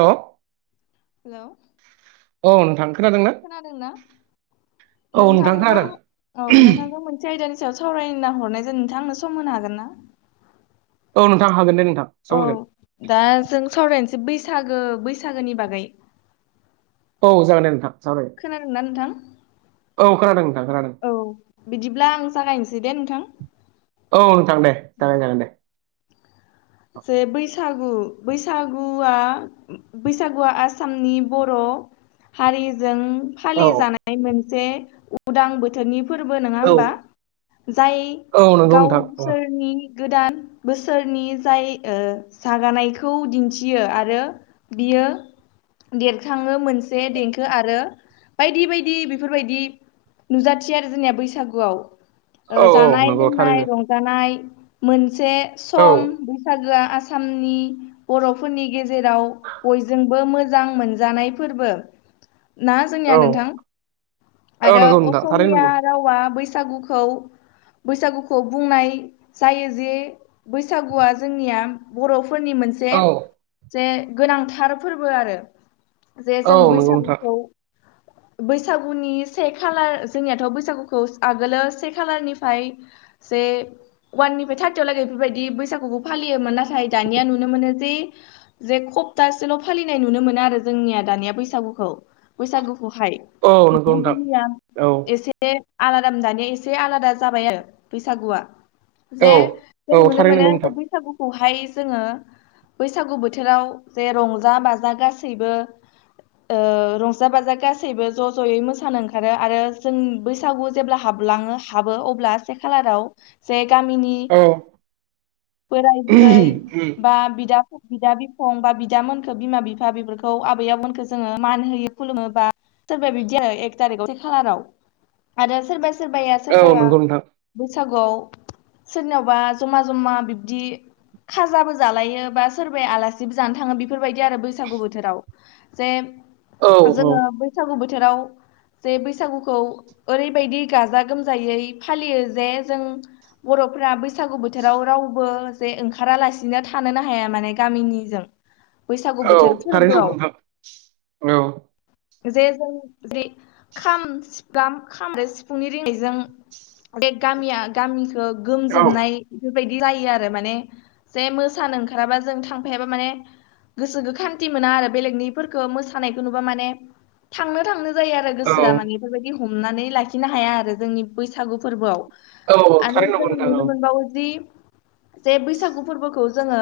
हेल' हेल' औ नोंथां खोनादोंना खोनादों ना औ नोंथां नोंथांजों खोनादों औ नोंथांखौ आयदानि सायाव सावरायना हरनाय जायो नोंथां आंनो सम होन हागोन ना औ नोंथां हागोन दे नोंथां औ सम होगोन दा जों सावरायनोसै बैसागो बैसागोनि बागै औ जागोन दे नोंथां सावराय खोनादोंना नोंथां औ खोनादों नोंथां खोनादों औ बिदिब्ला आं जागायनोसै दे नोंथां औ नोंथां दे जागाय जागोन दे जे बैसागु बैसागुआ बैसागुआ आसामनि बर' हारिजों औ फालि जानाय मोनसे उदां बोथोरनि फोरबो नङा औ होमबा जाय औ नंगौ नोंथां औ गावसोरनि गोदान बोसोरनि जाय जागानायखौ दिन्थियो आरो बियो देरखाङो मोनसे देंखो आरो बायदि बायदि बेफोरबायदि नुजाथियो आरो जोंनिया बैसागुआव औ जानाय नंगौ लोंनाय थारैनो रं‌ जानाय मोनसे औ सम बैसागोआ आसामनि बर'फोरनि गेजेराव बयजोंबो मोजां मोनजानाय फोरबो ना जोंनिया औ नोंथां औ आरो नंगौ नोंथां थारैनो असमिया नंगौ रावा बै सागुखौ बुंनाय जायो जे बैसागु गुआ जोंनिया बर'फोरनि मोनसे औ जे गोनांथार फोरबो आरो जे औ जों नंगौ नोंथां बैसागुखौ बैसागुनि से खालार जोंनियाथ' बैसागुखौ आगोलो से खालारनिफ्राय जे ववाननिफ्राय थार्टियाव लागै बेफोरबायदि बैसागु बो फालियोमोन नाथाय दानिया नुनो मोनो जे जे सप्तासेल' फालिनाय नुनो मोना आरो जोंनिया दानिया बैसागुखौ बैसागुखौहाय औ नंगौ नोंथां औ [unintelligible] एसे एसे आलादा दानिया एसे आलादा जाबाय आरो बैसागुआ औ जे जों औ नुनो थारैनो मोनो नंगौ बे नोंथां बैसागुखौहाय जोङो बैसागु बोथोराव जे रंजा बाजा गासैबो ओ रंजा बाजा गासैबो ज' ज'यै मोसानो ओंखारो आरो जों बैस बैसागु जे हाबलाङो हाबो अब्ला से खालाराव जे गामिनि औ बोराय बुरै बा बिदा बिदा बिफं बा बिदामोनखो बिमा बिफा बेफोरखौ आबै आबमोनखौ जोङो मान होयो खुलुमोबा सोरबा बिदि आरो एक थारिखआव से खालाराव आरो सोरबा सोरबाया औ सोरबाया नंगौ नोंथां बैसागुआव सोरनावबा जमा जमा दि खाजाबो जालायो बा सोरबाया आलासिबो जानो थाङो बेफोरबायदि आरो बैसागु बोथोराव जे औ औ जोङो बैसागु बोथोराव जे बैसागुखौ ओरैबायदि गाजा गोमजायै फालियो जे जों बर'फोरा बैसागु बोथोराव राव बो जे ओंखारालासिनो थानोनो हाया माने गामिनिजों बैसागु औ बोथोर थारैनो नंगौ फोरबोआव नोंथां जे जों जे खाम सि खाम आरो सिफुंनि रिनायजों बे गामिया [inaudible] गामिखौ औ गोमजोबनाय बेफोरबायदि गलायो आरो माने जे मोसानो ओंखाराबा जों थांफायाबा माने गोसोखौ खान्थि मोना आरो बेलेगनिफोरखौ मोसानायखौ नुबा माने थांनो थांनो जायो आरो गोसोआ औ माने बेफोरबायदि हमनानै लाखिनो हाया आरो जोंनि बैसागु फोरबोआव औ आरो थारैनो नंगौ जों नोंथां औ नुनो मोनबावो जि जे बैसागु फोरबोखौ जोङो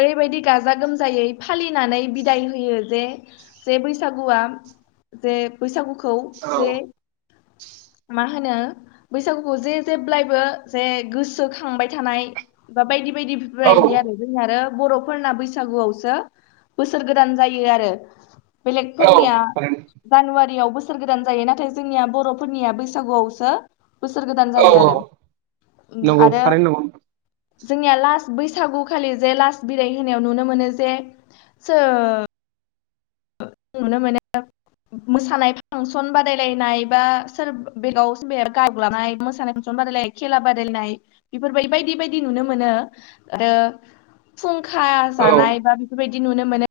ओरैबायदि गाजा गोमजायै फालिनानै बिदाय होयो जे जे बैसागुआ जे बैसागुखौ जे मा होनो बैसागुखौ जे जेब्लायबो जे गोसोखांबाय थानाय बा बायदि बायदि औ बायदि आरो। जों आरो बर'फोरना बैसागुआवसो बोसोर गोदान जायो आरो। औ बेलेगफोरनिया थारैनो जानुवारियाव बोसोर गोदान जायो नाथाय जोंनिया बर' फोरनिया बैसागुआवसो बोसोर गोदान औ जायो आरो नंगौ आरो थारैनो नंगौ जोंनिया लास्ट बैसागुखालि जे लास्ट बिदइ होनायाव नुनो मोनो जे सो नुनो मोना मोसानाय फांसन बादायलायनाय बा सोर बेगाव सोरबाया गाय लानाय मोसानाय फांसन बादायलाय खेला बादायनाय बेफोरबायदि बायदि बायदि नुनो मोनो आरो फुंखा औ जानाय बा बेफोरबायदि नुनो मोनो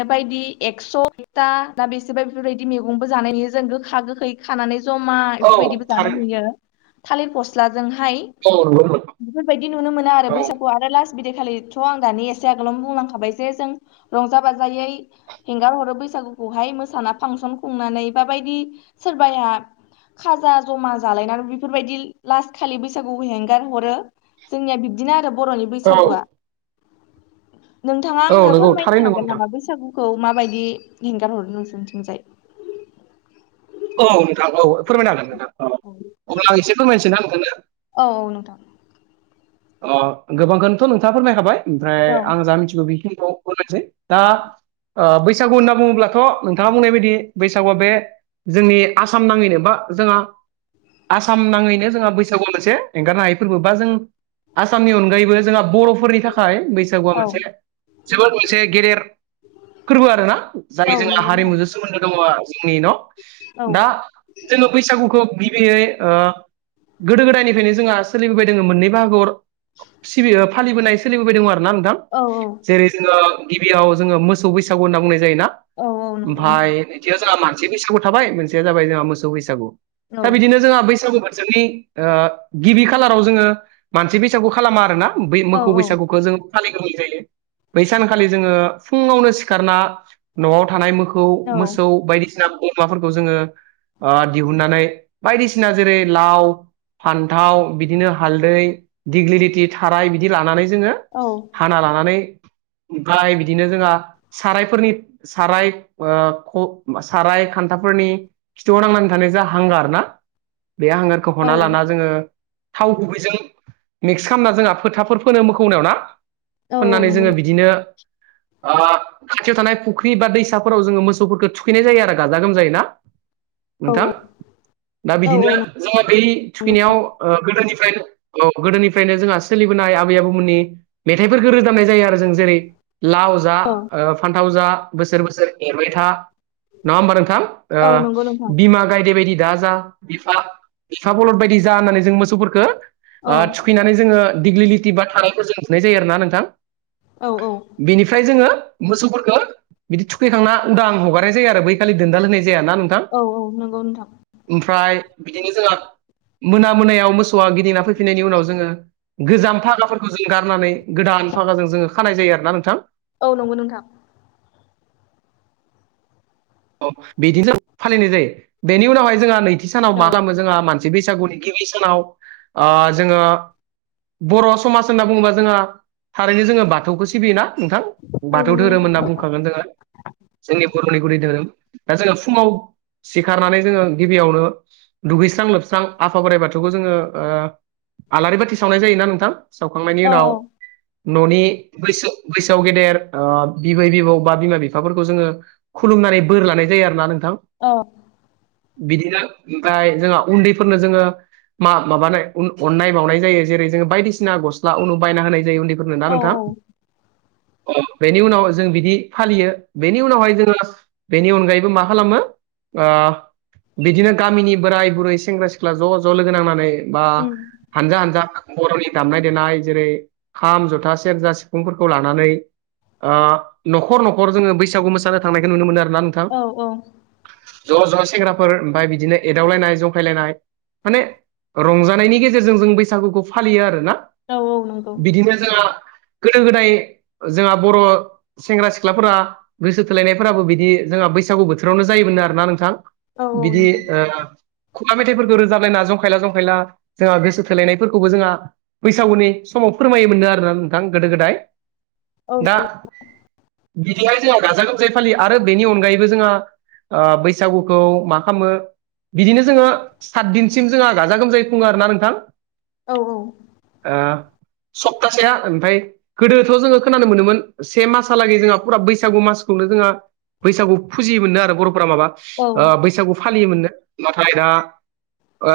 बेबायदि एक्स'था दा बेसेबा बेफोरबायदि मैगंबो जानायनि जों गोखा गोखै। खानानै जमा औ बेफोरबायदिबो जानाय थारैनो नुयो थालिर फस्लाजोंहाय औ नंगौ नोंथां बेफोरबायदि नुनो मोना आरो औ बैसागु आरो लास्ट बिदैखालिथ' आं दानि एसे आगोलावनो बुंलांखाबाय जे जों रंजा बाजायै हेंगार हरो बैसागुखौहाय मोसाना फांसन खुंनानै बााबायदि सोरबाया खाजा जमा जालायनानै बेफोरबायदि लास्ट खालि बैसागुखौ हेंगार हरो जोंनिया बिब्दिनो आरो बर'नि औ बैसागुआ नोंथाङा आंनो नंगौ फोरमायनो थारैनो नंगौ हागोन नोंथां नामा बैसागुखौ माबायदि हेंगार हरनो सोंथिोंजाय औ नोंथां औ फोरमायनो हागोन नोंथां औ अब्ला आं एसे फोरमायनोसै ना नोंगोननो औ औ नोंथां। गोबांखौनोथ' नोंथाङा फोरमायखाबाय ओमफ्राय औ आं जा मिथिगौ बेखिनिखौ बुंायसै दा बैसागु होनना बुङोब्लाथ' नोंथाङा बुंनाय बायदि बैसागुआ बे जोंनि आसाम नाङैनो बा जोंहा आसाम नाङैनो जोंहा बैसागु मोनसे एंगारनो हायै फोरबो बा जों आसामनि अनगायैबो जोंहा बर'फोरनि थाखाय बैसागुआ औ मोनसे जोबोद मोनसे गेदेर फोरबो आरोना जाय औ जोंना नंगौ नोंथां हारिमुजों सोमोन्दो दङ जोंनि न' औ दा जोङो बैसागुखौ गिबियै गोदो गोदायनिफ्रायनो जोंहा सोलिबोबाय दङ मोननै ब सिबि फालिबोनाय सोलिबोबाय दं आरोना नोंथां। औ औ। जेरै जोङो गिबियाव जोङो मोसौ बैसागु होनना बुंनाय जायोना औ औ नंगौ नोंथां ओमफफ्राय मोनसेयाव जोंहा मानसे बैसागु थाबाय मोनसेया जाबाय जोंहा मोसौ बैसागु औ दा बिदिनो जोंहा बैसागु बजोंनि गिबि खालाराव जोङो मानसि बैसागु खालामा आरोना ब औ मोखौौ बैसागुखौ जों गोै जायो बै सानखालि जोङो फुङावनो सिखारना न'आव थानाय मो औ मोसौ बायदिसिना बोरमाफोरखौ जोङो दिहुननानै बायदिसिना जेरै लाव फान्थाव बिदिनो हालदै दिग्लि रिथि थाराय बिदि लानानै जोङो औ। खाना लानानै ओमफ्राय बिदिनो जोंहा सारायफोरनि साराय साराय खान्थाफोरनि खिथुआव नांनानै थानाय जा हांगार ना बे हांगार खौ औ हना लाना जोङो थाव गुबैजों मिक्स खालामना जोंहा फोथाफोर फोनो मोखौनियाव ना औ औ फोननानै नंगौ जोङो नों बिदिनो आ खाथियाव थानाय फुख्रि बा दैसाफोराव जोङो मोसौफोरखौ थुखैनाय जायो आरो गाजा गोमजाय ना? औ नोंथां दा औ औ बिदिनो नंगौ जोङो बै थुखैनायाव ओ गोदोनिफ्रायनो औ गोदोनिफ्रायनो जोंहा सोलिबोनाय आबै आबौमोननि मेथाइफोरखौ रोजाबनाय जायो आरो जों जेरै लाव जा औ ओ फानथाव जा बोसोर बोसोर एरबाय था नङा होमबा नोंथां? ओ औ नंगौ नोंथां बिमा गायदे बायदि दा जा बिफा बिफा बलद बायदि जा होननानै जों मोसौफोरखो औ ओ थुखैनानै जोङो दिग्लिटि बा थारायखौ जों बुनाय जायो आरोना नोंथां औ औ बिनिफ्राय जोङो मोसौफोरखो बिदि थुखैखांना उदां हगारनाय जायो आरो बैखालि दोनदाल होनाय जाय ना नोंथां? औ औ नंगौ नोंथां ओमफ्राय बिदिनो जोंहा मोना मोनायाव मोसौआ गिदि फिननायनि उनाव जोङो गोजाम फागाफोरखौ जों गारनानै गोदान फागाजों जोङो खानाय जायो आरोना नोंथां औ नंगौ नोंथां बिदिनो फालिनाय जायो बेनि उनावहाय जोंहा नैथि सानाव औ मा खालामो जोंहा मान सि बैसागुनि गिबि सानाव ओ जोङो बर समाज होनना बुङोबा जोंहा थारैनो जोङो बाथौखौ सिबियोना नोंथां औ बाथौ नंगौ धोरोम नोंथां होनना बुंखागोन जोङो जोंनि बरनि गुदि धोरोम दा जोंङो फुङाव सिखारनानै जोङो गिबियावनो दुगैस्रां लोबस्रां आफा बोराइ बाथौखौ जोङो ओ आलारि बाथि सावनाय जायोना नोंथां सावखांनायनि औ उनाव ननि बैसो बैसोआव गेदेर ओ बिबै बिबौ बा बिमा बिफाफोरखौ जोङो खुलुमनानै बोर लानाय जायो आरोना नोंथां अ बिदिनो ओमफ्राय जोंहा उन्दैफोरनो जोङो मा माबानाय अननाय बावनाय जायो जेरै जोङो बायदिसिना गस्ला उनु बायना होनाय जायो उन्दै फोरनो औ ना औ नोंथां बेनि उनाव जों बिदि फालियो बेनि उनावहाय जोङो बेनि अनगायैबो मा खालामो ओ बिदिनो गामिनि बोराय बुरै सेंग्रा सिख्ला ज ज लोगो नांनानै बा उम हानजा हानजा बर नि दामनाय देनाय जेरै खाम जथा सेरजा सिफुंफोरखौ लानानै ओ नखर नखर जोङो बैसागु मोसानो थांनायखौ नुनो मोन आरोना नों औ औ ज ज सेंग्राफोर ओमफ्राय बिदिनो एदावलायनाय जंखायलायनाय माने रंजानायनि गेजेरजों जों बैसागुखौ फालियो आरोना औ औ नंगौ बिदिनो जोंहा गोदो गोदाय जोंहा बर सेंग्रा सिख्लाफोरा गोसो थोलायनायफोराबो बिदि जोंहा बैसागु बोथोरावनो जायोमोननो आरोना नोंथां औ औ बिदि नोंथां ओ खुगा मेथाइफोरखौ रोजाबलायना जंखायला जंखायला जोंहा गोसो थोलायनायफोरखौबो जोंहा बैसागुनि समाव फोरमायो मोननो आरोना नोंथां गोदो गोदाय औ दा बिदिहाय जोंहा गाजा गोमजायै फालि आरो बेनि अनगायैबो जोंहा ओ बैसागुखौ मा खालामो? बिदिनो जोङो सात दिनसिम जोंहा गाजा गोमजायै खुङो आरो ना नोंथां। औ औ। ओ सप्तासेआ ओमफ्राय गोदोथ' जोङो खोनानो मोनोमोन से मासहालागै जोंहा फुरा बैसागु मासखौनो जोंहा- बैसागु फुजियोमोननो आरो बर'फोरा माबा औ बैसागु फालियोमोननो नाथाय दा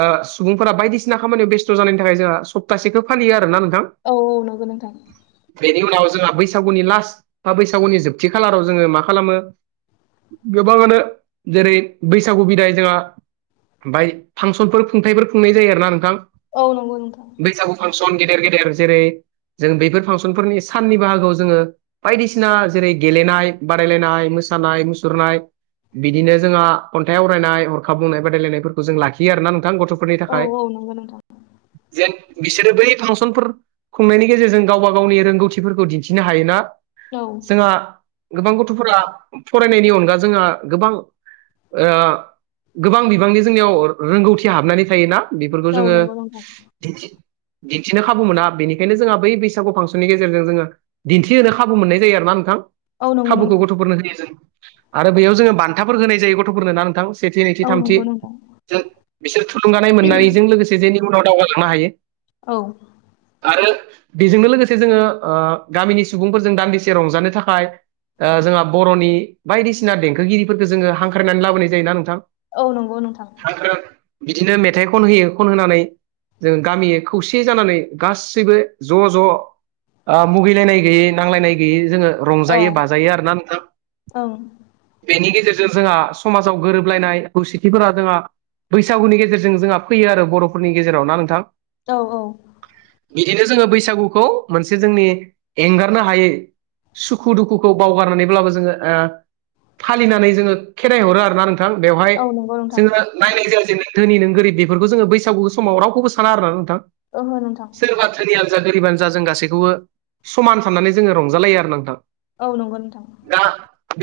ओ सुबुंफोरा बायदिसिना खामानियाव बेस्थ' जानायनि थाखाय जोंहा सप्तासेखो फालियो आरोना नोंथां। औऔ नंगौ नोंथां। बेनि उनाव जोंहा बैसागुनि लास्ट बा बैसागुनि जोबथि खालाराव जोङो मा खालामो गोबाङानो जेरै बैसागु बिदाय जोंहा ओमफाय फांसनफोर खुंथायफोर खुंनाय जायो आरोना नोंथां। औ नंगौ नोंथां। बैसागु फांसन गेदेर गेदेर जेरै जों बैफोर फांसनफोरनि साननि बाहागोआव जोङो बायदिसिना जेरै गेलेनाय बादायलायनाय मोसानाय मुसुरनाय, बिदिनो जोंहा खन्थाइ आवरायनाय हरखा बुंनाय बादायलायनायफोरखौ जों लाखियो आरोना नोंथां गथ'फोर नि औ थाखाय जेन बिसोरो बै फांसनफोर खुंनायनि गेजेरजों गावबा गावनि रोंगौथिफोरखौ दिन्थिनो हायोना। औ जोंहा गोबां गथ'फोरा फरायनायनि अनगा जोंहा गोबां ओ गोबां बिबांनि जोंनियाव रोंगौथिया हाबनानै थायोना। बेफोरखौ औ जोङो नंगौ नोंथां औ दिनथि दिन्थिनो खाबु मोना बेनिखायनो जोंहा बै बैसागु फांसननि गेजेरजों जोङो दिन्थिहोनो खाबु मोननाय जायो आरो ना नोंथां। औ नंगौ नोंथां औ नंगौ खाबुखौ नोंथां गथ'फोरनो होयो जों आरो बेयाव जोङो बान्थाफोर होनाय जायो। गथ'फोरनो ना नोंथां। सेथि नैथि औ नंगौ थामथि नोंथां जों बिसोर थुलुंगानाय मोननायजों लोगोसे जेनि उनाव दावगालांनो हायो। औ आरो बेजोंनो लोगोसे जोङो ओ गामिनि सुबुंफोरजों दान्दिसे रंजानो थाखाय जोंहा बर'नि बायदिसिना देंखोगिरिफोरखौ जोङो हांख्रायनानै लाबोनाय जायोना नोंथां। औ नंगौ नोंथां। हांक्राय बिदिनो मेथाइ खन होयो खन होनानै जों गामिय खौसे जानानै गासैबो ज' ज' ओ मुगैलायनाय गैयै नांलायनाय गैयै जोङो रंजायो बाजायो आरोना नोंथां। औ बेनि गेजेरजों जोंहा समाजाव गोरोबलायनाय खौसेथिफोरा जोंहा बैसागुनि गेजेरजों जोंहा फैयो आरो बर'फोरनि गेजेराव ना नोंथां। औ औ बिदिनो जोङो बैसागुखौ मोनसे जोंनि एंगारनो हायै सुखु दुखुखौ बावगारनानैब्लाबो जों जोङो ओ फालिनानै जोङो खेराइ हरो आरोना नोंथां बेवहाय औ नंगौ नोंथां जोङो नायनाय जाया जों धोनि नों गोरिब बेफोरखौ जोङो बैसागु समाव रावखौबो साना आरोना नोंथां। ओहो नोंथां। सोरबा धोनियानो जा गोरिबानो जा जों गासैखौबो समान साननानै जोङो रंजालायो आरो नोंथां‌। औ नंगौ नोंथां। दा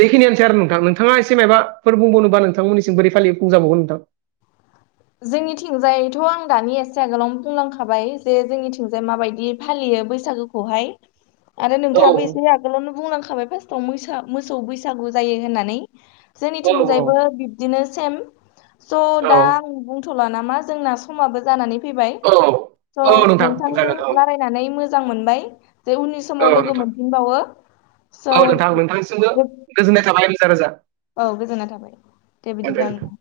बेखिनियानोसै आरो नोंथां नोंथाङा एसे माबाफोर बुंबावनोबा नोंथांमोननिसिम बोरै फालि बुंजाबावगोन नोंथां। जोंनिथिंजायैथ' आं दानि एसे आगोलावनो बुंलांखाबाय जे जोंनिथिंजाय माबायदि फालियो बैसागोखौहाय। आरो औ नोंथाङाबो एसे आगोलावनो बुंलांखाबाय फार्स्टआव मोसा-मोसौ बैसागु जायो होननानै। औ जोंनिथिंजायबो बिब्दिनो सेम स' दा आं बुंथ'ला नामा जोंना समाबो जानानै फैबाय औ स' औ नोंथां नोंथांजों जागोन औ रालाय नानै मोजां मोनबाय। जे उननि समाव औ लोगो नोंथां मोनफिनबावो औ नोंथां स' नोंथांसिमबो गोजोननाय थाबाय रोजा रोजा औ गोजोनाय थाबाय दे बिदिब्ला नों